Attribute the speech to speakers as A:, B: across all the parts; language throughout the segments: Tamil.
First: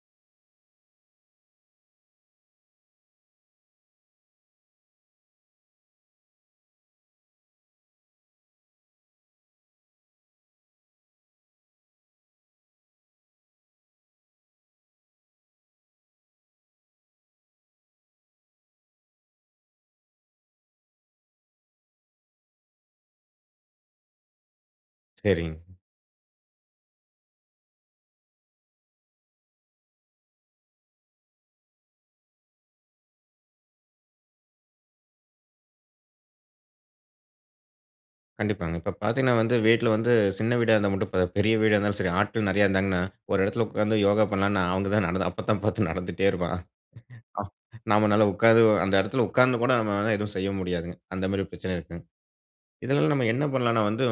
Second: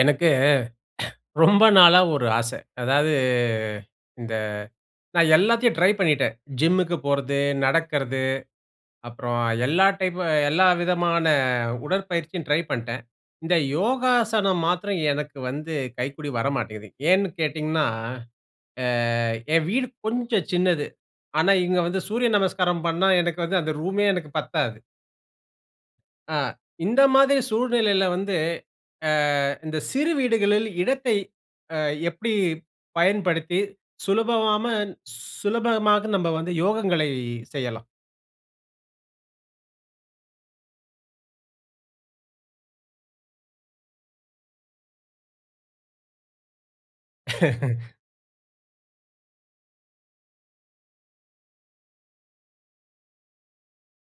A: எனக்கு, ரொம்ப நாளா ஒரு ஆச. அதாவது இந்த நான் எல்லாத்தையும் ட்ரை பண்ணிட்டேன். ஜிம்முக்கு போறது, நடக்கறது, அப்பறம் எல்லா டைப்பு, எல்லா விதமான உடற்பயிற்சியும் ட்ரை பண்ட்டேன். இந்த யோகாசனம் மாத்திரம் எனக்கு வந்து கைக்கூடி வரமாட்டேங்குது. ஏன்னு கேட்டிங்கன்னா, அ என் வீடு கொஞ்சம் சின்னது. ஆனா, இங்க வந்து சூரிய நமஸ்காரம் பண்ணா எனக்கு வந்து அந்த ரூமே எனக்கு பத்தாது
B: சரிங்க.
A: அ. இந்த மாதிரி சூழ்நிலையில வந்து, அ, இந்த சிறு வீடுகளில் இடத்தை அ, எப்டி பயன்படுத்தி சுலபபாமன் சுலபமாக நம்ம வந்து யோகங்களை செய்யலாம்?
B: கண்டிப்பாங்க. இப்போ பாத்தீங்கன்னா வந்து, வீட்ல வந்து சின்ன வீடா இருந்தா மட்டும் போதாது. பெரிய வீடா இருந்தாலும் சரி ஆட்கள் நிறைய இருந்தாங்கன்னா, ஒரு இடத்துல உட்காந்து யோகா பண்ணலானா அவங்க தான் நடந்து அப்ப தான் பாத்து நடந்துட்டே இருப்பான். நம்மாளால உட்கார்ந்து அந்த இடத்துல உட்கார்ந்து கூட நம்மளால எதுவும் செய்ய முடியாதுங்க. அந்த மாரி பிரச்சன இருக்குங்க. இதுல நம்ம என்ன பண்ணலாம்னா வந்து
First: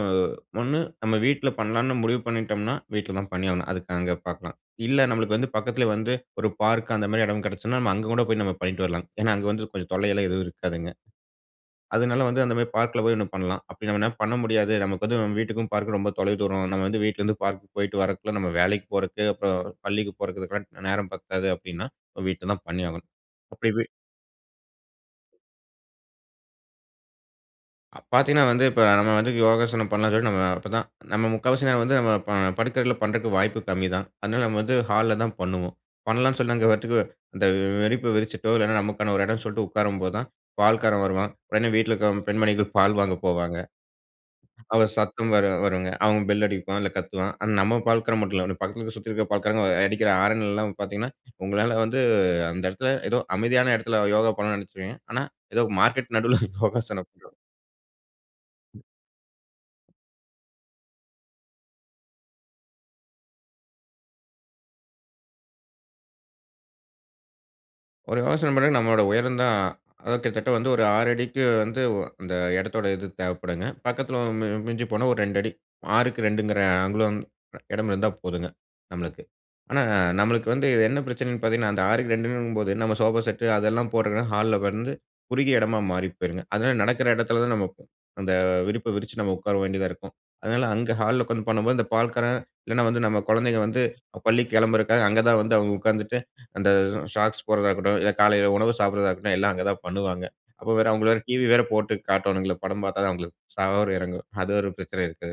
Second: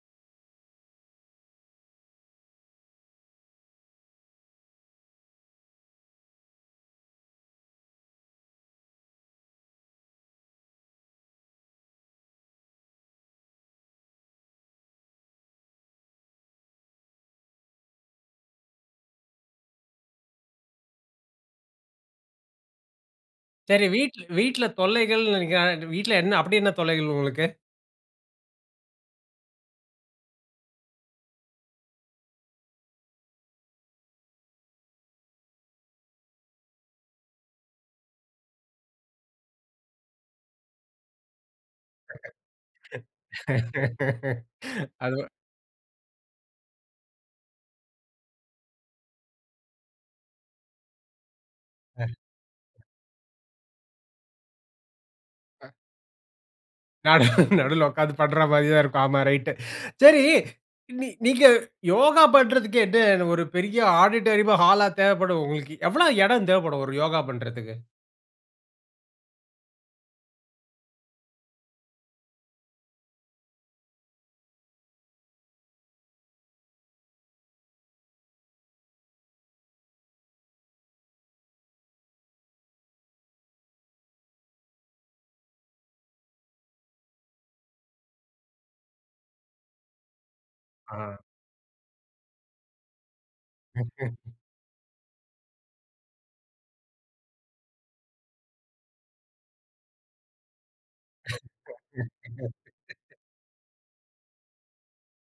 B: ஒண்ணு, நம்ம வீட்ல பண்ணலாம்னு முடிவு பண்ணிட்டோம்னா, வீட்ல தான் பண்ணியாவனும். அதுக்கு அங்க பாக்கலாம். இல்ல நமக்கு வந்து பக்கத்துல வந்து, ஒரு பார்க் அந்த மாரி இடம் கிடச்சுனா. நம்ம அங்க கூட போயி நம்ம பண்ணிட்டு வரலாம். ஏனா, அங்க வந்து கொஞ்சம் தொல்லை எல்லாம் எதுவும் இருக்காதுங்க. அதுனால வந்து அந்த மாரி பார்க்குல போய் ஒண்ணு பண்லாம். அப்டி நம்ம பண்ண முடியாது. நமக்கு வந்து நம்ம வீட்டுக்கும், பார்க்குக்கும் ரொம்ப தொலை தூரம். நம்ம வந்து வீட்லருந்து பார்க் போயிட்டு வரக்குள்ள, நம்ம வேலைக்கு போறது, அப்றம் பள்ளிக்கு போறதுக்கெல்லாம் நேரம் பத்தாது அப்டின்னா, வீட்ல தான் பண்ணியாகணும். அப்டி
A: சரி
B: வீ
A: வீட் வீட்ல தொல்லைகள். [unintelligible] வீட்ல அப்டி என்ன தொல்லைகள் உங்களுக்கு?
B: அ பார்த்தீங்கன்னா வந்து இப்ப நம்ம வந்து யோகாசனம் பண்ணலான்னு சொல்லிட்டு நம்ம அப்பதான் நம்ம முக்காவாசி நேரம் வந்து நம்ம ப, படிக்கை அறையில பண்றக்கு வாய்ப்பு கம்மி தான். அதனால நம்ம வந்து ஹால்ல தான் பண்ணுவோம். பண்ணலான்னு சொல்லி அங்க [unintelligible] அந்த விரிப்ப விரிச்சிட்டோ இல்லன்னா, நமக்கான ஒரு இடம் சொல்லிட்டு உட்காரும்போதான், பால்காரன் வருவான். உடனே வீட்ல இருக்கிற பெண்மணிகள் பால் வாங்க போவாங்க. அவுங்க
A: அது.
B: சத்தம் வேற வருங்க. அவுங்க பெல் அடிப்பான். இல்ல கத்துவான். ஆனா நம்ம பால்க்காரன் மட்டும் இல்ல. பக்கத்தில சுத்தி இருக்க பால்காரங்க அடிக்கிற ஆரன் எல்லாம் பார்த்தீங்கன்னா, உங்களால வந்து
A: அ.
B: அந்த இடத்தில ஏதோ அமைதியான இடத்தில யோகா பண்ண நினைச்சிருப்பீங்க. ஆனா ஏதோ
A: [unintelligible]
B: மார்க்கெட் நடுவுல யோகாசனம் பண்ற
A: நானும் நடுவுல உட்கார்ந்து பண்றாமாரி தான் இருக்கும். ஆமா ரைட். சரி நீ நீங்க யோகா பண்றதுக்கே என்ன ஒரு பெரிய ஆடிட்டோரியமா! ஹாலா தேவைப்படும்? உங்களுக்கு எவ்ள இடம் தேவைப்படும்? ஒரு யோகா பண்றதுக்கு.
B: ஒரு யோசனை பண்ணுங்க நம்மோட உயர்ந்தான், அ கிட்டத்தட்ட வந்து ஒரு 6 அடிக்கு வந்து அந்த இடத்தோட இது தேவைப்படுங்க. பக்கத்தில மி மிஞ்சி போனா ஒரு 2 அடி 6க்கு 2ங்கிற அங்குலம் இடம் இருந்தா போதுங்க. நம்மளுக்கு. ஆனா நம்மளுக்கு வந்து என்ன பிரச்சனைன்னு பாத்தீங்கன்னா, அந்த 6க்கு 2 அடிங்கம்போது நம்ம சோபா செட் அதெல்லாம் போடுறக்குன்னா, ஹால்ல வந்து குறுகிய இடமா மாறி போயிருங்க. அதுனால நடக்கிற இடத்தில தான் நம்ம அந்த விரிப்ப விரிச்சு நம்ம உட்கார வேண்டியதா இருக்கும். அதனால அங்க
A: ஆ.
B: ஹால்ல உட்கார்ந்து பண்ணும்போது, அந்த பால்காரன் இல்லன்னா வந்து நம்ம குழந்தைங்க வந்து பள்ளிக்கு கிளம்புறக்காக அங்க தான் வந்து அவுங்க உட்கார்ந்துட்டு, அந்த ஷாக்ஸ் போட்றதா இருக்கட்டும், இல்ல காலையில உணவு சாப்பிட்றதா இருக்கட்டும், எல்லாம் அங்க தான் பண்ணுவாங்க. அப்ப வேற அவுங்க வேற டிவி வேற போட்டு காட்டுவாங்கல்ல. படம் பார்த்தா தான் அவுங்களுக்கு சோறு இறங்கும். அது ஒரு பிரச்சனை இருக்கு.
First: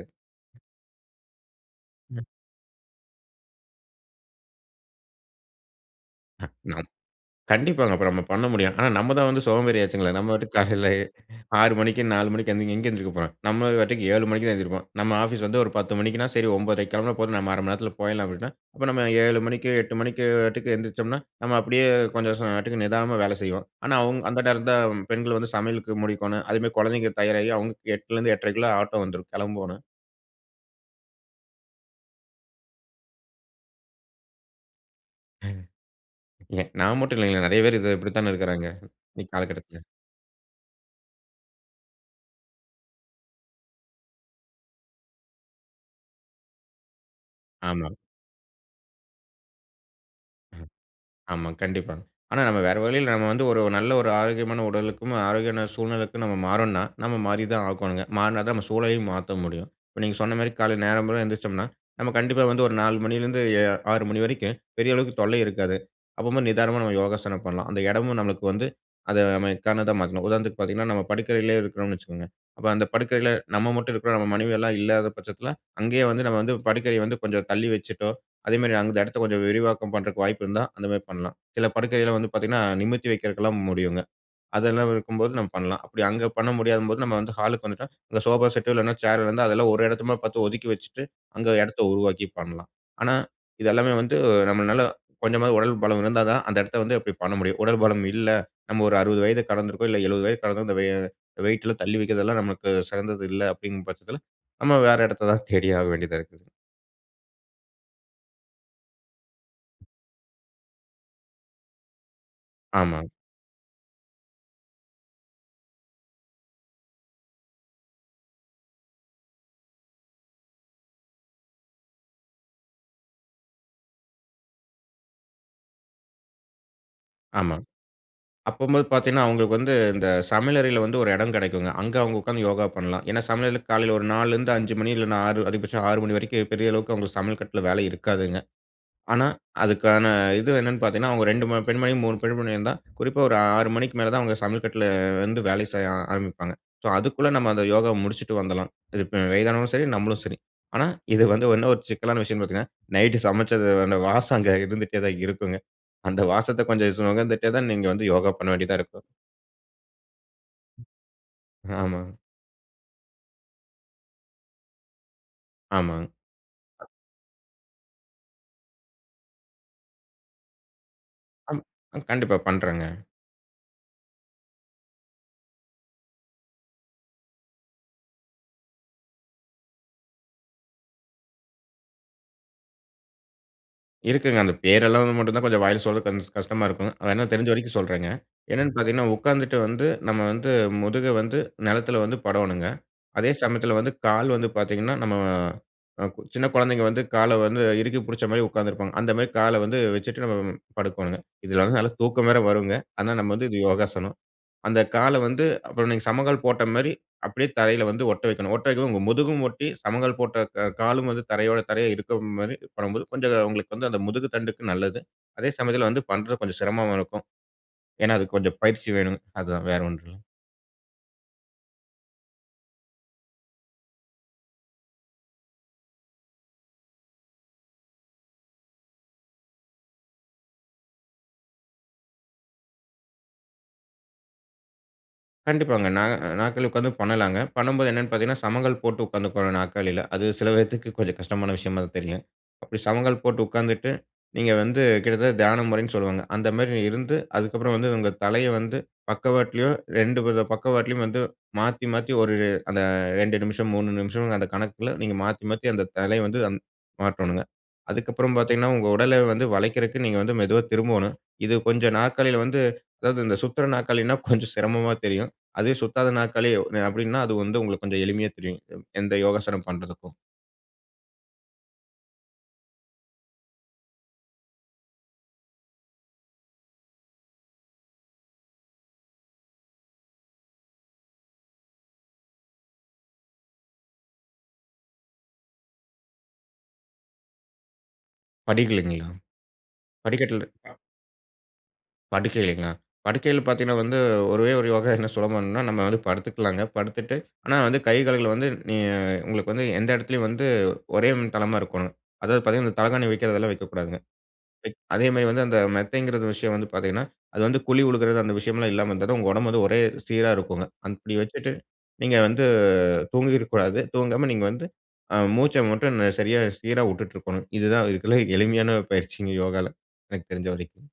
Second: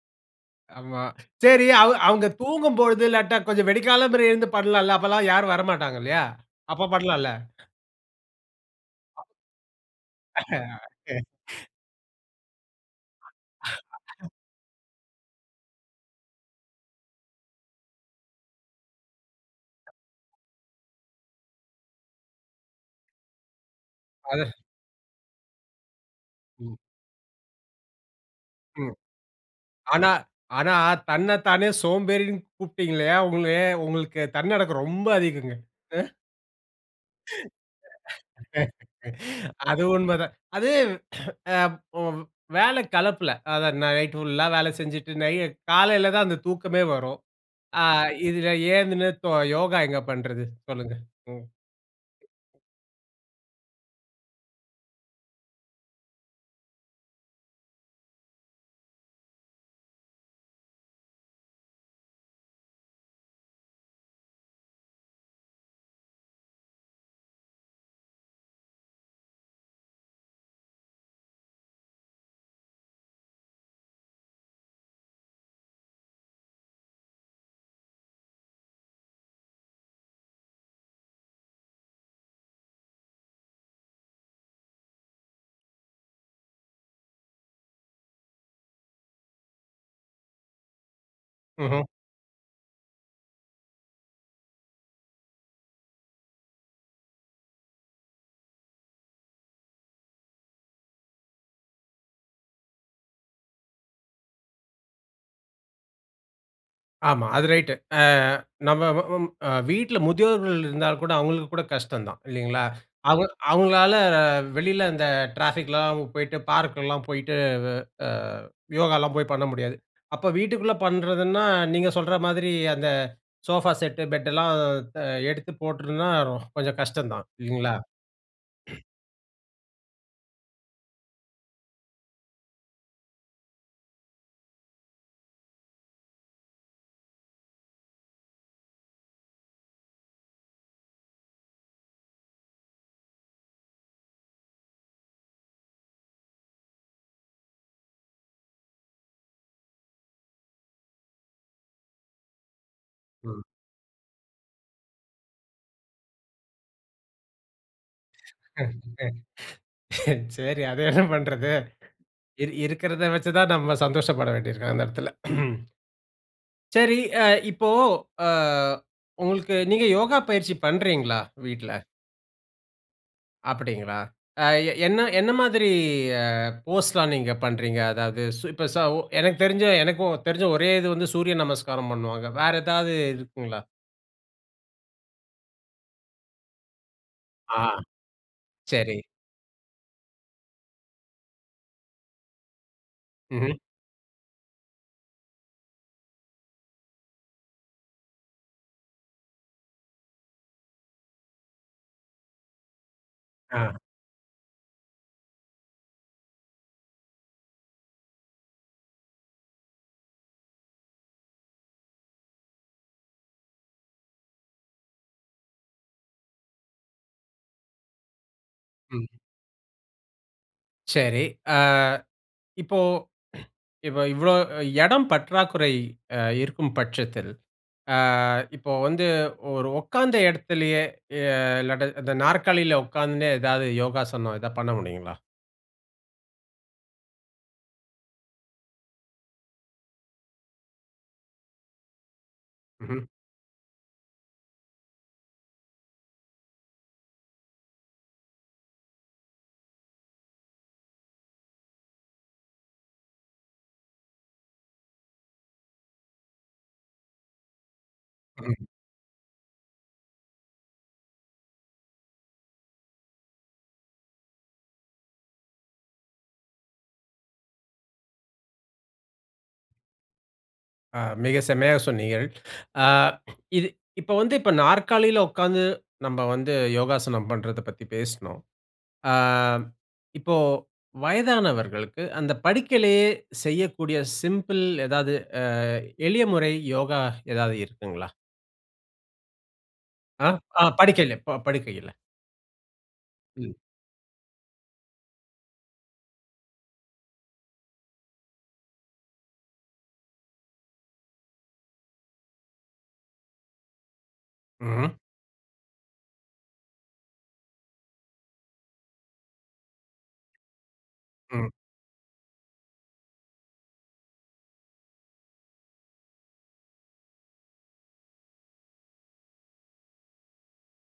A: ஆமா. சரி அவ
B: ம்.
A: அவுங்க தூங்கும் பொழுது இல்லாட்டா கொஞ்சம் விடி காலமற எழுந்து பண்ணலான்ல. அப்பலாம் யாரும் வரமாட்டாங்க இல்லயா?
B: அ.
A: அப்ப
B: நம்
A: பண்லான்ல.
B: கண்டிப்பாங்க. அப்ப நம்ம பண்ண முடியும். ஆனா நம்ம தான் வந்து சோம்பேறி ஆச்சுங்களே! நம்ம வாட்டுக்கு காலையிலே 6 மணிக்கு 4 மணிக்கி எழுந்து எங்க எழுந்திரிக்க போறோம். நம்ம வாட்டுக்கு 7 மணிக்கு தான் எந்திரிப்போம். நம்ம ஆபீஸ் வந்து ஒரு 10 மணிக்குன்னா, சரி 91/2க்கி கிளம்பினா போதும். நம்ம 1/2 மணி நேரத்தில போயிட்லாம் அப்பிடின்னா, அப்ப நம்ம 7 மணிக்கு 8 மணிக்கு வாட்டுக்கு எழுந்திரிச்சம்ன்னா, நம்ம அப்பிடியே கொஞ்சம் [unintelligible] நிதானமா வேலை செய்வோம். ஆனா அவுங் அந்த
A: அத
B: நேரம் தான் பெண்கள் வந்து சமையலுக்கு முடிக்கணும். அதே மாதிரி
A: ம்.
B: குழந்தைகள் தயாராகி அவுங்களுக்கு 8ல இருந்து 8 1/2க்குள்ள
A: ம்.
B: ஆட்டோ வந்துரும் கிளம்போன்னு.
A: ஆனா, ஆனா தன்ன தானே சோம்பேறின்னு கூப்பிட்டீங்க இல்லயா! உங்களே, உங்களுக்கு தன்னடக்கம் ரொம்ப அதிகங்க. அ.
B: எங்க நாம மட்டும் இல்லேங்க, நிறைய பேர் இது, இப்பிடித்தான இருக்குறாங்க. இன்னக்கி காலகட்டத்துக்கு.
A: அது உண்ம தான். அது அ ஒரு வேல கலப்பில. அதான் நைட் ஃபுல்லா வேல செஞ்சிட்டு நை காலையில தான் அந்த தூக்கமே வரும். ஆ
B: ஆமாங்.
A: இதில எழுந்ததுமே யோகா எங்க பண்றது?
B: ம்.
A: சொல்லுங்க. ம்.
B: ஆமாங்க. கண்டிப்பாங்க. ஆனா நம்ம வேறு வழியில நம்ம வந்து ஒரு நல்ல ஒரு ஆரோக்கியமான உடலுக்கும், ஆரோக்கியமான சூழ்நிலைக்கும் நம்ம மாறோன்னா, நம்ம மாறி தான் ஆகணுங்க. மாறுனா தான் நம்ம சூழலயும் மாத்த முடியும். இப்ப நீங்க சொன்னமாரி காலையில நேரம்போற எந்திரிச்சம்ன்னா, நம்ம கண்டிப்பா வந்து ஒரு 4மணில இருந்து 6 மணி வரைக்கும் பெரிய அளவுக்கு தொல்லை இருக்காது. அப்பமோ நிதானமா நம்ம யோகாசனம் பண்ணலாம். அந்த இடமும் நமக்கு வந்து அத [unintelligible] உதாரணத்துக்கு பார்த்தீங்கன்னா, நம்ம படுக்கறையிலே இருக்குறோம்னு வச்சிக்கங்க. அப்ப அந்த படுக்கறையில நம்ம மட்டும் இருக்குறோம். நம்ம மனைவி எல்லாம் இல்லாத பட்சத்தில அங்கேயே வந்து நம்ம வந்து படுக்கைய வந்து கொஞ்சம் தள்ளி வச்சிட்டோ! அதேமாரி, அந்த இடத்த கொஞ்சம் விரிவாக்கம் பண்றக்கு வாய்ப்பு இருந்தா, அந்தமாரி பண்லாம். சில படுக்கையில வந்து பார்த்தீங்கன்னா, நிமிர்த்தி வைக்கிறக்குலாம் முடியுங்க. அதெல்லாம் இருக்கும்போது நம்ம பண்லாம். அப்பிடி அங்க பண்ண முடியாதம்போது நம்ம வந்து ஹாலுக்கு வந்துட்டா, இந்த சோஃபா செட் இல்லன்னா, சேர் இருந்தா அதெல்லாம் ஒரு இடத்தமா பார்த்து ஒதுக்கி வச்சிட்டு, அங்க இடத்த
A: ம்ஹ்ம்.
B: உருவாக்கி பண்ணலாம். ஆனா, இது எல்லாமே வந்து நம்மனால கொஞ்சமாவது உடல் பலம் இருந்தா தான் அந்த இடத்த வந்து அப்பிடி பண்ண முடியும். உடல் பலம் இல்ல. நம்ம ஒரு 60 வயத கடந்திருக்கோம், இல்ல 70 வயது கடந்திருக்கோம். இந்த வெயிட்லாம் தள்ளி வைக்கிறதெல்லாம் நமக்கு சிறந்தது இல்ல, அப்பிடிங்கிற பட்சத்தில நம்ம வேற இடத்த தான் தேடி ஆக வேண்டியதா இருக்கு.
A: ஆமா. அது ரைட்டு. அ நம்ம வ வீட்ல முதியோர்கள் இருந்தா கூட, அவங்களுக்கு கூட கஷ்டந்தான். இல்லீங்களா!
B: ஆமா.
A: அவுங்க அவுங்களால வெளியில அந்த ட்ராஃபிக்லாம் போயிட்டு, பார்க் எல்லாம் போயிட்டு. அ அ யோகாலாம் போய் பண்ண முடியாது. அப்போ வீட்டுக்குள்ள பண்றதுன்னா, நீங்க சொல்ற மாதிரி அந்த சோஃபா செட்டு, பெட்டுலாம் அ எடுத்து போட்ருந்தா கொஞ்சம் கஷ்டம் தான்
B: ஆமா.
A: இல்லீங்களா.
B: அப்பம்போது பாத்தீங்கன்னா, அவுங்களுக்கு வந்து இந்த சமையல் அறையில வந்து ஒரு எடம் கெடைக்குங்க. அங்க அவுங்க உட்கார்ந்து யோகா பண்லாம். ஏன்னா, சமையலுக்கு காலைல ஒரு 4- லருந்து 5 மணி இல்லனா 6 அதிகபட்சம் 6 மணி வரைக்கும். பெரிய அளவுக்கு அவுங்களுக்கு சமையல் கட்ல வேலை இருக்காதுங்க. ஆனா, அதுக்கான இது என்னனு பாத்தீங்கன்னா, அவுங்க 2 ம பெண்மணி, 3 பெண்மணி இருந்தா, குறிப்பா ஒரு 6 மணிக்கு மேல தான் அவுங்க சமையல் கட்ல வந்து வேலை செய்ய ஆரம்பிப்பாங்க. சோ, அதுக்குள்ள நம்ம அந்த யோகாவ முடிச்சுட்டு வந்துடலாம். இப்ப வயதானவங்களும் சரி, நம்மளும் சரி. ஆனா, இது வந்து இன்னும் ஒரு சிக்கலான விஷயம்னு பாத்தீங்கன்னா, நைட்டு
A: ம்
B: சமச்சது அந்த வாசம் அங்க இருந்துட்டே தான் இருக்குங்க. அந்த வாசத்த கொஞ்சம் சு நுகர்ந்துட்டே தான் நீங்க வந்து யோகா பண்ண வேண்டியதா இருக்கும்.
A: சரி. அத என்ன பண்றது?
B: ஆமாங்க.
A: இரு இருக்கிறத வச்சி தான் நம்ம சந்தோஷப்பட வேண்டிருக்கும் அந்த நேரத்துல.
B: ஆமாங்
A: சரி. அ இப்போ, அ உங்களுக்கு நீங்க யோகா பயிற்சி பண்றீங்ளா,
B: அம்.
A: வீட்ல?
B: கண்டிப்பா, பண்றேங்க.
A: அப்படிங்களா? அ எ என்ன என்ன மாதிரி அ போஸ்லாம் நீங்க பண்றீங்க. அதாவது சோ இப்போ சோ உ எனக்கு தெரிஞ்ச எனக்கும் தெரிஞ்ச ஒரே இது வந்து சூரிய நமஸ்காரம் பண்ணுவாங்க. வேற ஏதாவது இருக்குங்களா?
B: இருக்குங்க. அந்த பேரெல்லாம் வந்து மட்டுந்தான் கொஞ்சம் வாயில சொல்றதுக்கு கொஞ்சம் கஷ்டமா இருக்கும். வேணா தெரிஞ்ச
A: ஆ,
B: வரைக்கும் சொல்றேங்க. என்னென்னு
A: சரி.
B: பாத்தீங்கன்னா உக்காந்துட்டு வந்து, நம்ம வந்து முதுக வந்து நிலத்துல வந்து படோணுங்க. அதே
A: ம்ஹ்ம்.
B: சமயத்துல வந்து, கால் வந்து பாத்தீங்கன்னா, நம்ம அ, கு சின்ன குழந்தைங்க வந்து கால வந்து இறுக்கி புடிச்ச மாரி உக்காந்திருப்பாங்க. அந்த மாரி கால வந்து வச்சுட்டு, நம்ம படுக்கோணுங்க. இதுல வந்து நல்ல தூக்கம் வேற வருங்க. ஆனா நம்ம வந்து இது
A: ஆ.
B: யோகாசனம். அந்த கால வந்து, அப்புறம் நீங்க சம்மணங்கால் போட்ட மாரி, அப்டியே தரைல வந்து ஒட்ட வைக்கணும். ஒட்ட வைக்கம் போ உங்க முதுகும் ஒட்டி, சம்மணங்கால் போட்ட கா காலும் வந்து தரையோட தரையா இருக்க மாரி பண்ணம்போது, கொஞ்சம் உங்களுக்கு வந்து அந்த முதுகு தண்டுக்கு நல்லது. அதே சமயத்துல வந்து பண்றது கொஞ்சம் சிரமமா இருக்கும். ஏன்னா அதுக்கு கொஞ்சம் பயிற்சி
A: ம்.
B: வேணும். அதுதான் வேற ஒன்றும் இல்லை.
A: சரி. அ இப்போ, இப்ப இவ்ளோ எடம் பற்றாக்குறை அ இருக்கும் பட்சத்தில், ஆ இப்போ வந்து ஒரு உக்காந்த எடத்திலயே, எ இல்லாட்டா, இந்த நாற்காலில உக்காந்துண்டே ஏதாவது யோகாசனம் எதா பண்ண முடியுங்களா?
B: கண்டிப்பாங்க. நா, நாற்காலில உட்காந்து பண்ணலாங்க. பண்ணும்போது என்னன்னு பாத்தீங்கன்னா, சமங்கால் போட்டு உட்காந்து கொள்ளனும் நாற்காலில. அது சில பேத்துக்கு கொஞ்சம் கஷ்டமான விஷயமா தான் தெரியும்.
A: ம்ஹ்ம்.
B: சமங்கால் போட்டு உட்காந்துட்டு, நீங்க வந்து கிட்டத்தட்ட தியானம் முறைன்னு சொல்வாங்க. அந்த மாரி இருந்து அதுக்கப்றம் வந்து, உங்க தலைய வந்து பக்கவாட்லயும் 2 பக்கவாட்லயும் வந்து, மாத்தி, மாத்தி ஒரு, அந்த 2:00 நிமிஷம், 3:00 நிமிஷம், அந்த கணக்குல நீங்க மாத்தி, மாத்தி அந்த தலைய வந்து மாத்தனுங்க. அதுக்கப்றம்
A: ம்.
B: பாத்தீங்கன்னா, உங்க உடலை வந்து வளைக்கிறதுக்கு நீங்க வந்து மெதுவா திரும்பனும். இது கொஞ்சம் நாற்காலில வந்து, அதாவது இந்த சுத்துற நாற்காலின்னா கொஞ்சம் சிரமமா தெரியும். அது சுத்தாத நாற்காலி அப்டின்னா, அது வந்து உங்களுக்கு கொஞ்சம் எளிமையா தெரியும். எந்த யோகாசனம் பண்றதுக்கும்.
A: அ, மிக செம்மையா சொன்னீகள். அ, இது இப்ப வந்து இப்ப நாற்காலில உட்காந்து, நம்ம வந்து யோகாசனம் பண்றதப் பத்தி பேசுனோம். அ, இப்போ வயதானவர்களுக்கு அந்த படுக்கையிலே செய்யக்கூடிய சிம்பிள் ஏதாவது அ, எளிய முறை யோகா ஏதாவது இருக்குங்ளா?
B: படிகள்லைங்களா?
A: அ,
B: படிக்கட்ல
A: அ
B: அ.
A: படுக்கையில, படுக்கையில.
B: படுக்கைங்ளா, படுக்கைகள்
A: ம்.
B: பாத்தீங்கன்னா, வந்து ஒரே ஒரு யோகா என்ன சுலபம்னா நம்ம வந்து படுத்துக்கலாங்க. படுத்துட்டு, ஆனா வந்து கை கால்கள் வந்து, நீங்க உங்களுக்கு வந்து எந்த எடத்திலயும் வந்து, ஒரே தளமா இருக்கோணும். அதாவது பாத்தீங்கன்னா, அந்த தலகாணி வக்கிறதெல்லாம் வக்கக்கூடாதுங்க.
A: ம்ஹ்ம்.
B: அதே மாரி வந்து, அந்த மெத்தைங்கிற விஷயம் வந்து பாத்திங்கன்னா, அது வந்து குழி விழுகுறது அந்த விஷயம்லாம் இல்லாம இருந்தா தான், உங்க ஒடம்பு வந்து ஒரே சீரா இருக்குங்க. அப்டி
A: ம்.
B: வச்சுட்டு நீங்க வந்து, தூங்கிருக்க கூடாது. தூங்காம நீங்க வந்து, ஆ மூச்ச மட்டும் சரியா சீரா விட்டுட்டு இருக்கணும். இதுதான் இதுல எளிமையான பயிற்சிங்க யோகால்ல, எனக்கு தெரிஞ்ச வரைக்கும்.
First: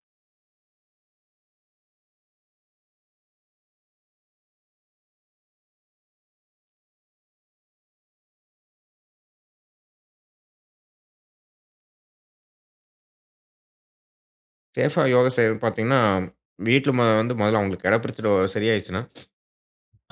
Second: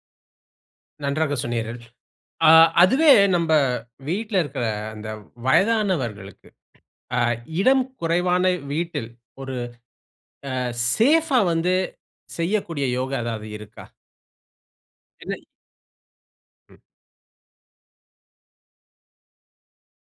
A: நன்றாக சொன்னீர்கள். ஆ அதுவே நம்ப வீட்ல இருக்கற அந்த வயதானவர்களுக்கு, அ இடம் குறைவான வீட்டில் ஒரு ஆ சேஃபா வந்து செய்யக்கூடிய யோகா ஏதாவது இருக்கா?
B: சேஃப் ஆ, யோகா
A: என்ன
B: செய்றது பாத்தீங்கன்னா,
A: ம்.
B: வீட்ல மொத வந்து மொதல்ல அவுங்களுக் எட பிரச்சன ஓரள சரியாயிச்சுன்னா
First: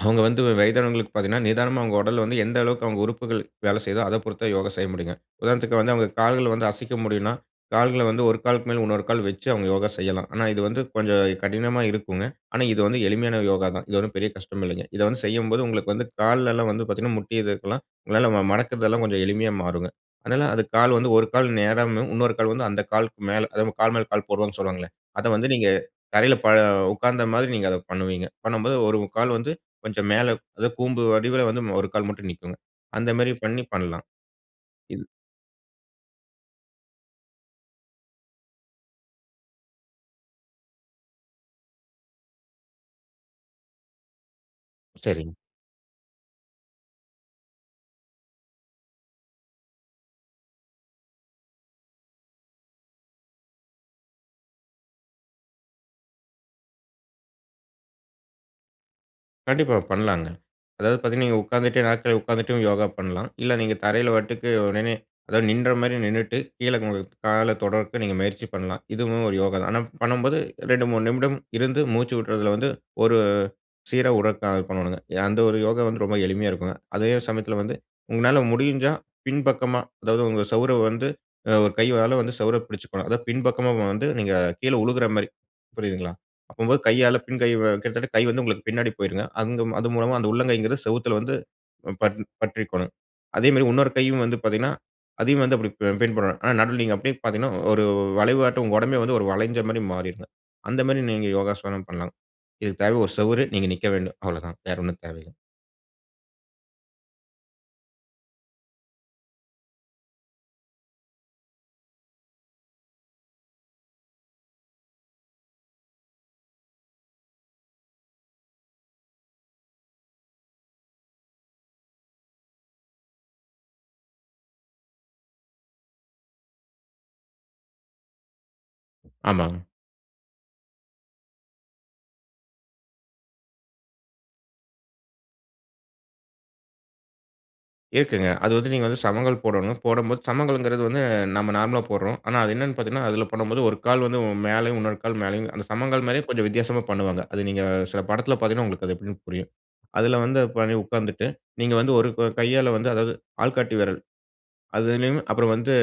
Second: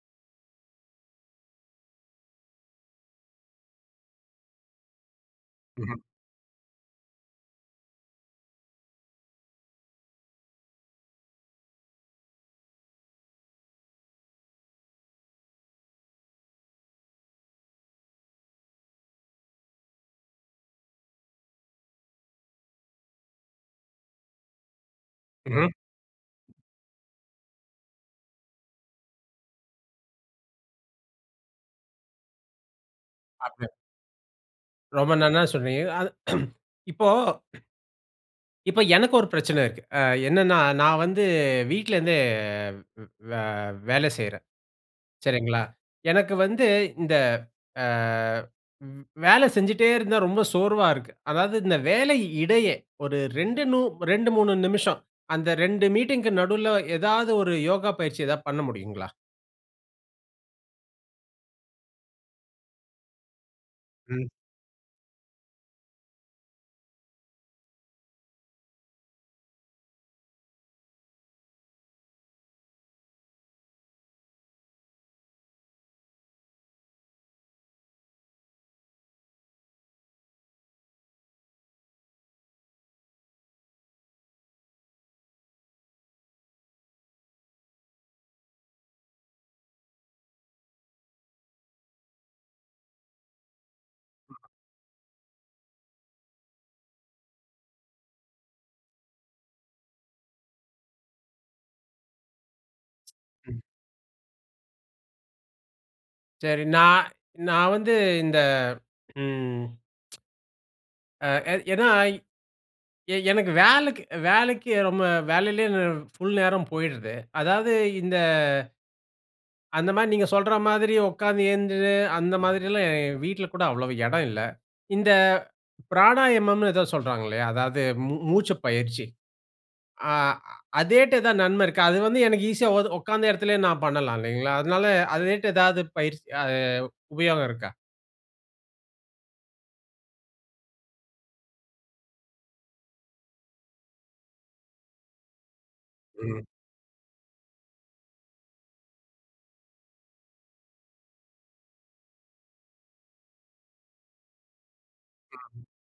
B: அவுங்க வந்து வயதானவங்களுக்கு பாத்தீங்கன்னா, நிதானமா அவுங்க உடல்ல வந்து எந்த அளவுக்கு அவுங்க உறுப்புகள் வேல செய்யுதோ அத பொறுத்து தான் யோகா செய்ய முடியுங்க. உதாரணத்துக்கு வந்து
A: ம்ஹ்ம்.
B: அவுங்களுக் கால்கள வந்து அசைக்க முடியுன்னா, கால்கள வந்து 1 காலுக்கு மேல் உன்னொரு கால் வெச்சு அவுங்க யோகா செய்யலாம். ஆனா இது வந்து கொஞ்சம் கடினமா இருக்குங்க. ஆனா இது வந்து எளிமையான யோகா தான். இது ஒண்ணும் பெரிய கஷ்டம் இல்லைங்க. இத வந்து செய்யும்போது உங்களுக்கு வந்து கால்லல்லாம் வந்து பாத்தீங்கன்னா, முட்டி இதுக்கெல்லாம் உங்களால வ மடக்கறதெல்லாம் கொஞ்சம் எளிமையா மாறுங்க. அதனால அது கால் வந்து 1 கால் நேராம்னு உன்னொரு கால் வந்து அந்த காலுக்கு மேல அதா நம்ம கால் மேல கால் போடுரோன்னு சொல்வாங்கள்ல. அதை வந்து நீங்க
A: ம்ஹ்ம்.
B: தரையில ப உக்காந்த மாதிரி நீங்க அத பண்ணுவீங்க. பண்ணம்போது, 1 கால் வந்து கொஞ்சம் மேலே அதா கூம்பு வடிவில வந்து 1 கால் மட்டும் நிக்குங்க. அந்த மாரி பண்ணி
A: [unintelligible]
B: பண்லாம். இது.
A: ரொம்ப நன்னா சொன்னீங்க. அது இப்போ இப்போ எனக்கு ஒரு பிரச்சனை இருக்கு. அ என்னன்னா நான் வந்து, வீட்லருந்தே வே வேல செய்றேன்.
B: சரிங்க.
A: சரிங்களா! எனக்கு வந்து இந்த அ-வ் வேலை செஞ்சுட்டே இருந்தா ரொம்ப சோர்வா இருக்கு. அதாவது இந்த வேலை இடையே ஒரு 2 நு 2 3 நிமிஷம் அந்த 2 மீட்டிங்க்கு நடுல ஏதாவது 1 யோகா பயிற்சி எதா பண்ண முடியுங்களா?
B: கண்டிப்பா. பண்லாங்க. அதாவது பாத்தீங்கன்னா, நீங்க உட்காந்துட்டே நாற்காலில உட்கார்ந்துட்டு யோகா பண்லாம். இல்ல நீங்க தரையில
A: ம்.
B: வட்டுக்கு, உடனே அதாவது நின்ற மாரி நின்னுட்டு, கீழ உங்க கால தொடுரதுக்கு நீங்க முயற்சி பண்ணலாம். இதுவும் ஒரு யோகா தான். ஆனா, பண்ணும்போது 2:00 3:00 நிமிடம் இருந்து மூச்சு விட்ரதுல வந்து ஒரு, சீரா உடற்கா பண்ணுவாங்க. அந்த ஒரு யோகா வந்து ரொம்ப எளிமையா இருக்குங்க. அதே சமயத்துல வந்து உங்களால முடிஞ்சா பின்பக்கமா, அதாவது உங்க சுவர வந்து, அ ஒரு கையால சுவர புடிச்சிக்கணும். அதாது பின்பக்கமா வந்து நீங்க கீழ விழுகிற மாரி, புரியுதுங்களா. அப்போது கையால பின் கை கிட்டத்தட்ட கை வந்து உங்களுக்கு பின்னாடி போய்டுங்க. அந்த அது மூலமா அந்த உள்ளங்கைங்கிறது சுவத்துல வந்து, அ, ப பற்றி கொள்ளணும். அதே மாரி இன்னொரு கையும் வந்து பாத்தீங்கன்னா, அதையும் வந்து, அப்டி பின் பண்ணனும். ஆனா, நடுவுல நீங்க அப்டியே பாத்தீங்கன்னா, ஒரு வளைவாட்டம் உங்க உடம்பே வந்து ஒரு வளைஞ்ச மாரி மாறிருங்க. அந்த மாரி நீங்க யோகாசனம் பண்லாம். இதுக்கு தேவ ஒரு சுவறு,
A: ம்.
B: நீங்க நிக்க வேண்டும். அவ்ளோ தான் வேற ஒண்ணும் தேவயில்ல.
A: சரி. நான், நான் வந்து, இந்த, ம். அ, அ, ஏனாய் எ எனக்கு வேலைக்கி, வேலைக்கி ரொம்ப வேலையிலேயே ஃபுல் நேரமும் போயிருது. அதாவது இந்த அந்த மாரி, நீங்க சொல்ற மாதிரி உட்காந்து எழுந்து, அந்த மாதிரிலாம் வீட்ல கூட அவ்வளவு இடம் இல்ல. இந்த பிராணாயமம்னு ஏதோ சொல்றாங்களே, அதாவது மூ மூச்சு பயிற்சி.
B: ஆமாங்க.
A: அ, அதேதுல தான் நன்மை இருக்கா? அது வந்து எனக்கு ஈசியா ஒ உட்காந்த இடத்திலேயே நான் பண்ணலாம், இல்லைங்களா. அதனால அதே மாரி ஏதாவது பயிற்சி அ உபயோகம் இருக்கா?
B: இருக்குங்க. அது வந்து நீங்க வந்து, சமணங்கால் போடனும். போடும்போது சமணங்கால்ன்றது வந்து நம்ம நார்மலா போட்றோம். ஆனா, அது என்னன்னு பாத்தீங்கன்னா, அதுல பண்ணும்போது ஒரு கால் வந்து மேலேயும், இன்னொரு கால் மேலயும். அந்த சமணங்கால் மாரியும்,
A: ம்.
B: கொஞ்சம் வித்தியாசமா பண்ணுவாங்க. அது நீங்க சில படத்துல பாத்தீங்கன்னா உங்களுக்கு அது எப்டினு புரியும். அதுல வந்து, அ, ப உட்காந்துட்டு, நீங்க வந்து ஒரு, க கையால வந்து, அதாவது ஆள்காட்டி விரல். அதிலும் அப்பறம்
A: ம்.
B: வந்து,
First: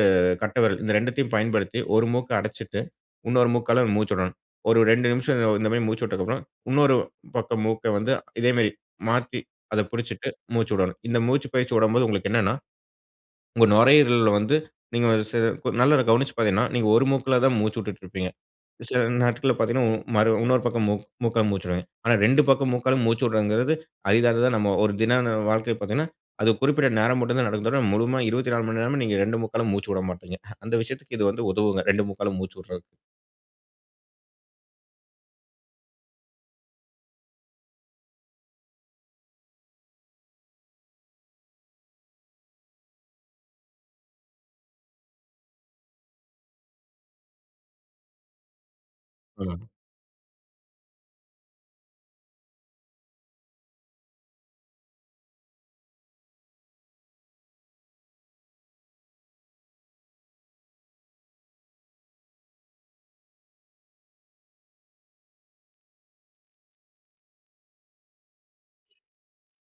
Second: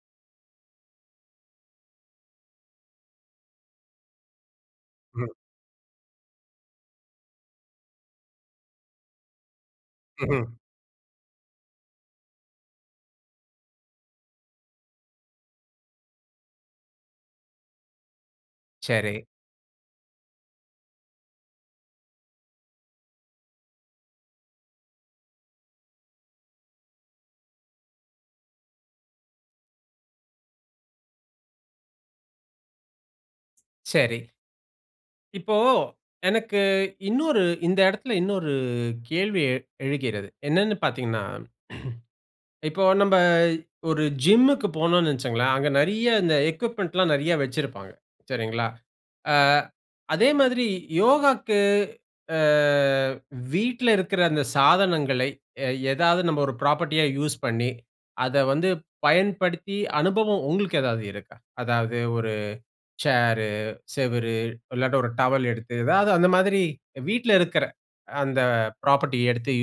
B: கட்ட விரல் இந்த 2 தயும் பயன்படுத்தி ஒரு மூக்க அடச்சிட்டு, இன்னொரு மூக்கால மூச்சு விடணும். ஒரு 2
A: ம்.
B: நிமிஷம் இந்த மாரி மூச்சு விட்டதுக்கப்றம் இன்னொரு பக்கம் மூக்க வந்து இதே மாரி மாத்தி, அத புடிச்சிட்டு
A: ம்ஹ்ம்.
B: மூச்சு விடணும்.. இந்த மூச்சு பயிற்சி விடும்போது உங்களுக்கு என்னனா, உங்க நுரையீரல்ல வந்து, நீங்க ச நல்ல கவனிச்சு பாத்தீங்கன்னா, நீங்க ஒரு மூக்குல தான் மூச்சு விட்டுட்ருப்பீங்க சில
A: சரி.
B: நாட்கள்ல பாத்தீங்கன்னா, ம், மறு இன்னொரு பக்கம் மூக் மூக்கால மூச்சு விடுவீங்க. ஆனா, 2 பக்க மூக்காலும் மூச்சு விட்றதுங்கறது அரிதானது நம்ம ஒரு தின வாழ்க்கைல பாத்தீங்கன்னா, அது குறிப்பிட்ட நேரம் மட்டும் தான் நடக்கும். முழுமயா 24 மணி நேரமும் நீங்க 2 மூக்காலும் மூச்சு விட மாட்டீங்க. அந்த விஷயத்துக்கு இது வந்து உதவுங்க. இரண்டு மூக்காலும் மூச்சு விட்றது.
A: சரி. இப்போ எனக்கு இன்னொரு இந்த இடத்தில இன்னொரு கேள்வி எ எழுகிறது. என்னன்னு பார்த்தீங்கன்னா, இப்போ நம்ப ஒரு ஜிம்க்கு போனோனு வச்சிக்கோங்களேன், அங்க நிறைய இந்த எக்விப்மென்ட்லாம் நிறைய வச்சிருப்பாங்க. சரிங்களா! ஆ
B: சொல்லுங்க.
A: அதே மாதிரி யோகாக்கு, ஆ வீட்ல இருக்கிற அந்த சாதனங்களை எ எதாவது நம்ம ஒரு ஃப்ராப்பர்ட்டியா யூஸ் பண்ணி, அத வந்து பயன்படுத்தி அனுபவம் உங்களுக்கு ஏதாவது இருக்கா? அதாவது ஒரு சேரு, செவரு இல்லாட்டா, ஒரு டவல் எடுத்து, எதாவது அந்த மாதிரி வீட்ல இருக்கிற அந்த ஃப்ராப்பர்ட்டி எடுத்து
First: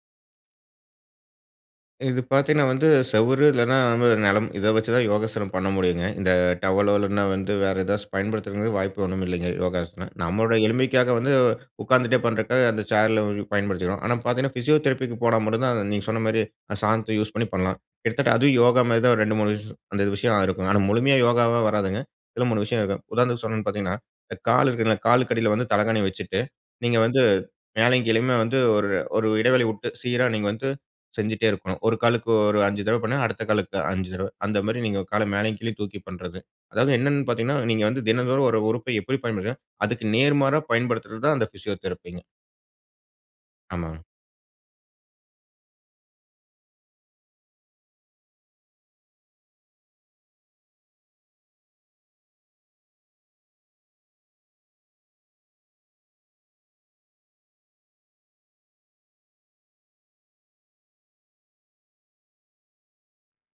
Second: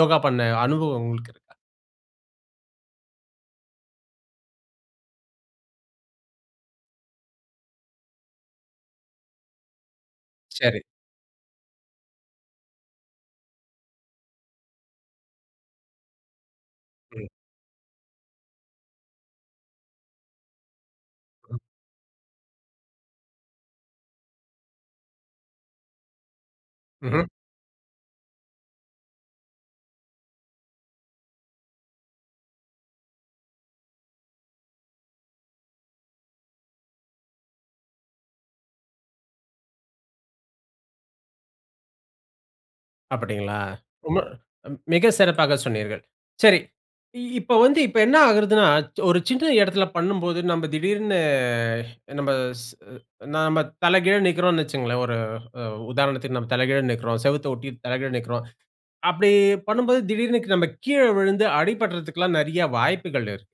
A: யோகா பண்ண அனுபவம் உங்களுக்கு இருக்கா?
B: இது பார்த்தீன்னா, வந்து செவரு இல்லன்னா நம்ப நிலம் இத வச்சுதான் யோகாசனம் பண்ண முடியுங்க. இந்த டவலோ இல்லன்னா வந்து, வேற ஏதாச்சும் பயன்படுத்துறக்கு வாய்ப்பு ஒன்னும் இல்லைங்க, யோகாசனம். நம்மளோட
A: சரி.
B: எளிமைக்காக வந்து உட்கார்ந்துட்டே பண்றக்காக, அந்த சேர்ல பயன்படுத்திக்கிறோம். ஆனா, பார்த்தீங்கன்னா ஃபிசியோதெரபிக்கு போனா மட்டும் தான், அந்த நீங்க சொன்னமாரி அந்த சாதனத்த
A: ம்.
B: யூஸ் பண்ணி பண்ணலாம். கிட்டத்தட்ட அதுவும் யோகாமாரி தான் ஒரு ரெண்டு மூணு விஷயம் அந்த விஷயம் இருக்கும். ஆனா, முழுமையா
A: அ.
B: யோகாவா வராதுங்க. இதில மூணு விஷயம் இருக்கும். உதாரணத்திற்கு சொல்லன்னு பார்த்தீங்கன்னா, இந்த கால் இருக்குன்னா, காலுக்கு அடில வந்து தலகாணி வச்சிட்டு, நீங்க வந்து
A: ம்ஹ்ம்.
B: மேலேயும், கீழேயுமே வந்து ஒரு, ஒரு இடைவெளி விட்டு, சீரா நீங்க வந்து செஞ்சுட்டே இருக்கணும். ஒரு காலுக்கு ஒரு 5 தடவ பண்ணா, அடுத்த காலுக்கு 5 தடவ. அந்தமாரி நீங்க கால மேலயும், கீழயும் தூக்கி பண்றது. அதாவது என்னன்னு பார்த்தீங்கன்னா, நீங்க வந்து தினந்தோறும் ஒரு உறுப்பை எப்பிடி பயன்படுத்துனீங்கன்னா, அதுக்கு நேர்மாறா பயன்படுத்துறது தான், அந்த பிசியோதெரபிங்க.
A: அப்படிங்களா?
B: ஆமாங்க.
A: ரொம்ப மிக சிறப்பாக சொன்னீர்கள். சரி. இ இப்ப வந்து இப்ப என்ன ஆகிறதுன்னா, ஒரு சின்ன இடத்தில பண்ணும்போது நம்ம திடீர்ன்னு நம்ம ஸ் நாம தலகீழா நிற்கிறோம்னு வச்சிக்கோங்களேன். ஒரு உதாரணத்திற்கு, நம்ம தலைகீழா நிற்கிறோம். செவுத்த ஒட்டி தலை கீழா நிற்கிறோம். அப்படி பண்ணும்போது திடீர்னு க நம்ம கீழ விழுந்து அடிபடுறதுக்கெல்லாம் நிறையா வாய்ப்புகள் இருக்கு.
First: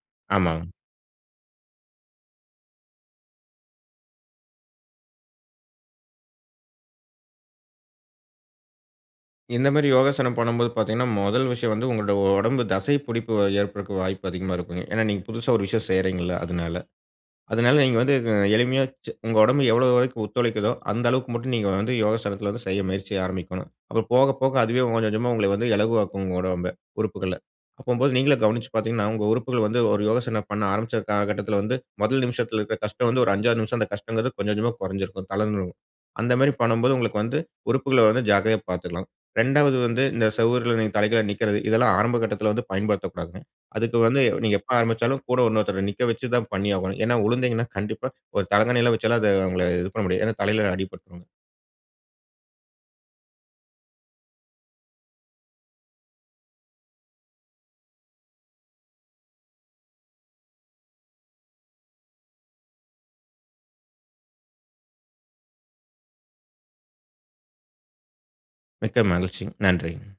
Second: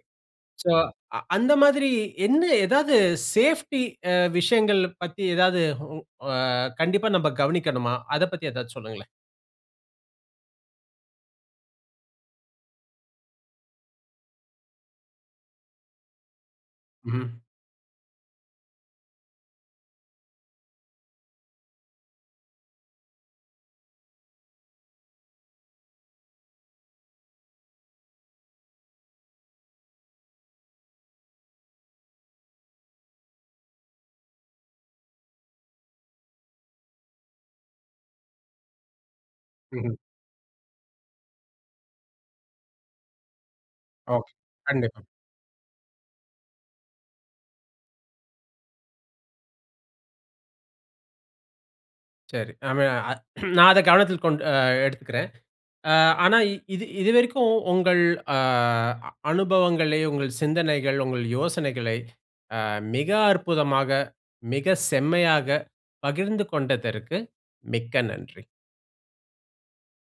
A: ஸோ
B: ஆமாங்க.
A: அ அந்த மாதிரி என்ன எதாவது சேஃப்டி அ விஷயங்கள பத்தி எதாவது வு அ கண்டிப்பா நம்ம கவனிக்கணுமா? அத பத்தி எதாச்சும் சொல்லுங்களேன்.
B: இந்த மாரி யோகாசனம் பண்ணும்போது பார்த்தீங்கன்னா, முதல் விஷயம் வந்து உங்களோட உடம்பு தசை பிடிப்பு வ ஏற்படுறக்கு வாய்ப்பு அதிகமா இருக்குங்க. ஏன்னா, நீங்க புதுசா ஒரு விஷயம் செய்யறீங்கள்ல, அதனால.
A: ம்.
B: அதனால நீங்க வந்து அ எளிமையா ச் உங்க உடம்பு எவ்வளோ வரைக்கும் ஒத்துழைக்குதோ அந்த அளவுக்கு மட்டும் நீங்க வந்து யோகாசனத்தில வந்து செய்ய முயற்சி ஆரம்பிக்கணும். அப்புறம் போக போக அதுவே கொஞ்சம், கொஞ்சமா உங்கள வந்து இலகுவாக்கும், உங்க உடம்ப உறுப்புகள. அப்பம்போது நீங்களே கவனிச்சிப் பார்த்தீங்கன்னா, உங்க உறுப்புகள் வந்து ஒரு யோகாசனம் பண்ண ஆரம்பிச்ச கால கட்டத்தில வந்து முதல் நிமிஷத்துல இருக்க கஷ்டம் வந்து ஒரு 5, 6 நிமிஷம் அந்த கஷ்டங்கிறது கொஞ்சம், கொஞ்சமா குறைஞ்சிருக்கும், தளந்துடும். அந்த மாரி பண்ணம்போது உங்களுக்கு வந்து உறுப்புகள வந்து ஜாக்கிரதையா பார்த்துக்கலாம். 2வது
A: ம்ஹ்ம்.
B: வந்து இந்த சுவருல நீங்க தலை கீழா நிக்கிறது. இதெல்லாம் ஆரம்ப கட்டத்தில வந்து பயன்படுத்தக்கூடாதுங்க. அதுக்கு வந்து
A: ஒகே.
B: நீங்க எப்ப
A: கண்டிப்பா.
B: ஆரம்பிச்சாலும் கூட இன்னொருத்தர நிக்க வச்சு தான் பண்ணியாகணும். ஏனா உழுந்தீங்கன்னா, கண்டிப்பா ஒரு தலகாணிலாம் வைச்செல்லாம் அத அவுங்கள இது பண்ண முடியாது. ஏன்னா, தலையில அடிபட்ரும்.
A: சரி. அவன் அத் நான் அத கவனத்தில் கொண்டு அ எடுத்துக்கிறேன். அ ஆனா இது இதுவரைக்கும் உங்கள் அ அனுபவங்களை, உங்கள் சிந்தனைகள், உங்கள் யோசனைகளை அ மிக அற்புதமா மிக செம்மையாக பகிர்ந்து கொண்டதற்கு மிக்க நன்றி.
B: மிக்க மகிழ்ச்சிங்க. நன்றிங்க.